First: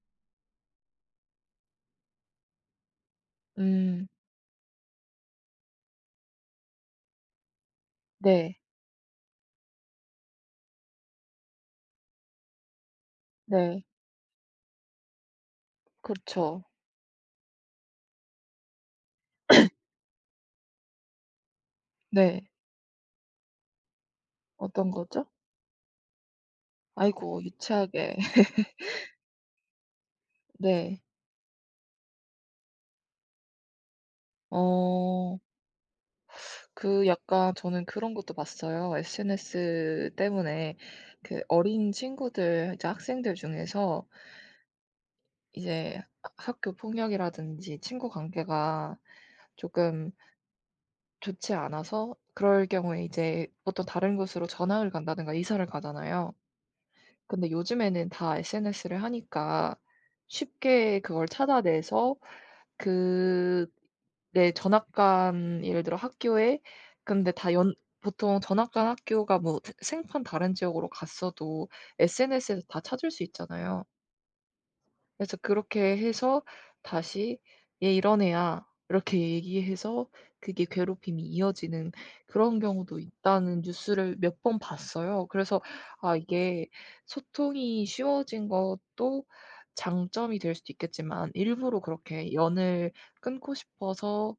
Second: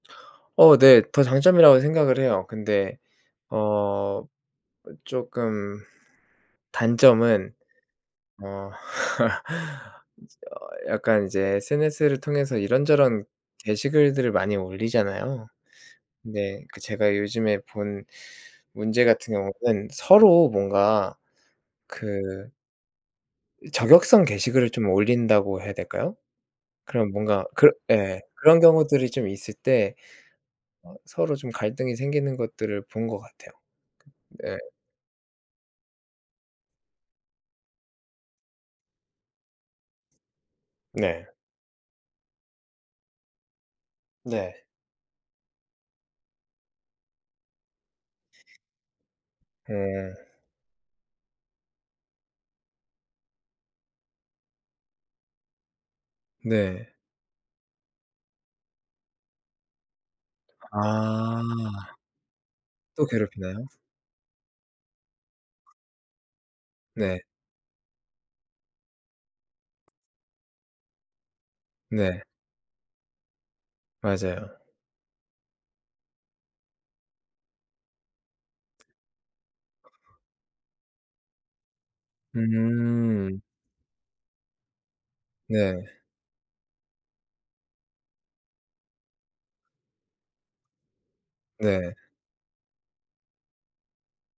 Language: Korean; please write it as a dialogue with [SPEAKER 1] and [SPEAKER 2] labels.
[SPEAKER 1] 어 네. 더 장점이라고 생각을 해요. 근데
[SPEAKER 2] 음.
[SPEAKER 1] 어 쪼끔 단점은
[SPEAKER 2] 네.
[SPEAKER 1] 어 이제 어 약간 이제 SNS를 통해서 이런저런
[SPEAKER 2] 네.
[SPEAKER 1] 게시글들을 많이 올리잖아요.
[SPEAKER 2] 그쵸.
[SPEAKER 1] 근데 그 제가 요즘에 본 문제 같은 경우는 서로 뭔가
[SPEAKER 2] 네.
[SPEAKER 1] 그 이 저격성 게시글을 좀
[SPEAKER 2] 어떤 거죠?
[SPEAKER 1] 올린다고 해야 될까요? 그런
[SPEAKER 2] 아이고
[SPEAKER 1] 뭔가 그
[SPEAKER 2] 유치하게.
[SPEAKER 1] 예 그런 경우들이 좀 있을 때 어
[SPEAKER 2] 네.
[SPEAKER 1] 서로 좀 갈등이 생기는 것들을 본 것 같아요. 네.
[SPEAKER 2] 어. 그 약간 저는 그런 것도 봤어요. SNS 때문에
[SPEAKER 1] 네.
[SPEAKER 2] 그 어린 친구들 이제 학생들 중에서
[SPEAKER 1] 네.
[SPEAKER 2] 이제 하 학교 폭력이라든지 친구 관계가 쪼끔
[SPEAKER 1] 음.
[SPEAKER 2] 좋지 않아서 그럴 경우에 이제 어떤 다른 곳으로 전학을 간다든가 이사를 가잖아요.
[SPEAKER 1] 네.
[SPEAKER 2] 근데 요즘에는 다 SNS를 하니까 쉽게 그걸
[SPEAKER 1] 아.
[SPEAKER 2] 찾아내서
[SPEAKER 1] 또
[SPEAKER 2] 그
[SPEAKER 1] 괴롭히나요?
[SPEAKER 2] 네 전학 간 예를 들어 학교에
[SPEAKER 1] 네.
[SPEAKER 2] 근데 다 연 보통 전학 간 학교가 뭐 생 생판 다른 지역으로 갔어도
[SPEAKER 1] 네.
[SPEAKER 2] SNS에서 다 찾을 수 있잖아요.
[SPEAKER 1] 맞아요.
[SPEAKER 2] 그래서 그렇게 해서 다시 "얘 이런 애야." 이렇게 얘기해서 그게 괴롭힘이 이어지는 "그런 경우도
[SPEAKER 1] 음.
[SPEAKER 2] 있다."는 뉴스를 몇 번 봤어요. 그래서
[SPEAKER 1] 네.
[SPEAKER 2] 아 이게 소통이 쉬워진 것도 장점이 될 수도 있겠지만 일부러
[SPEAKER 1] 네.
[SPEAKER 2] 그렇게 연을 끊고 싶어서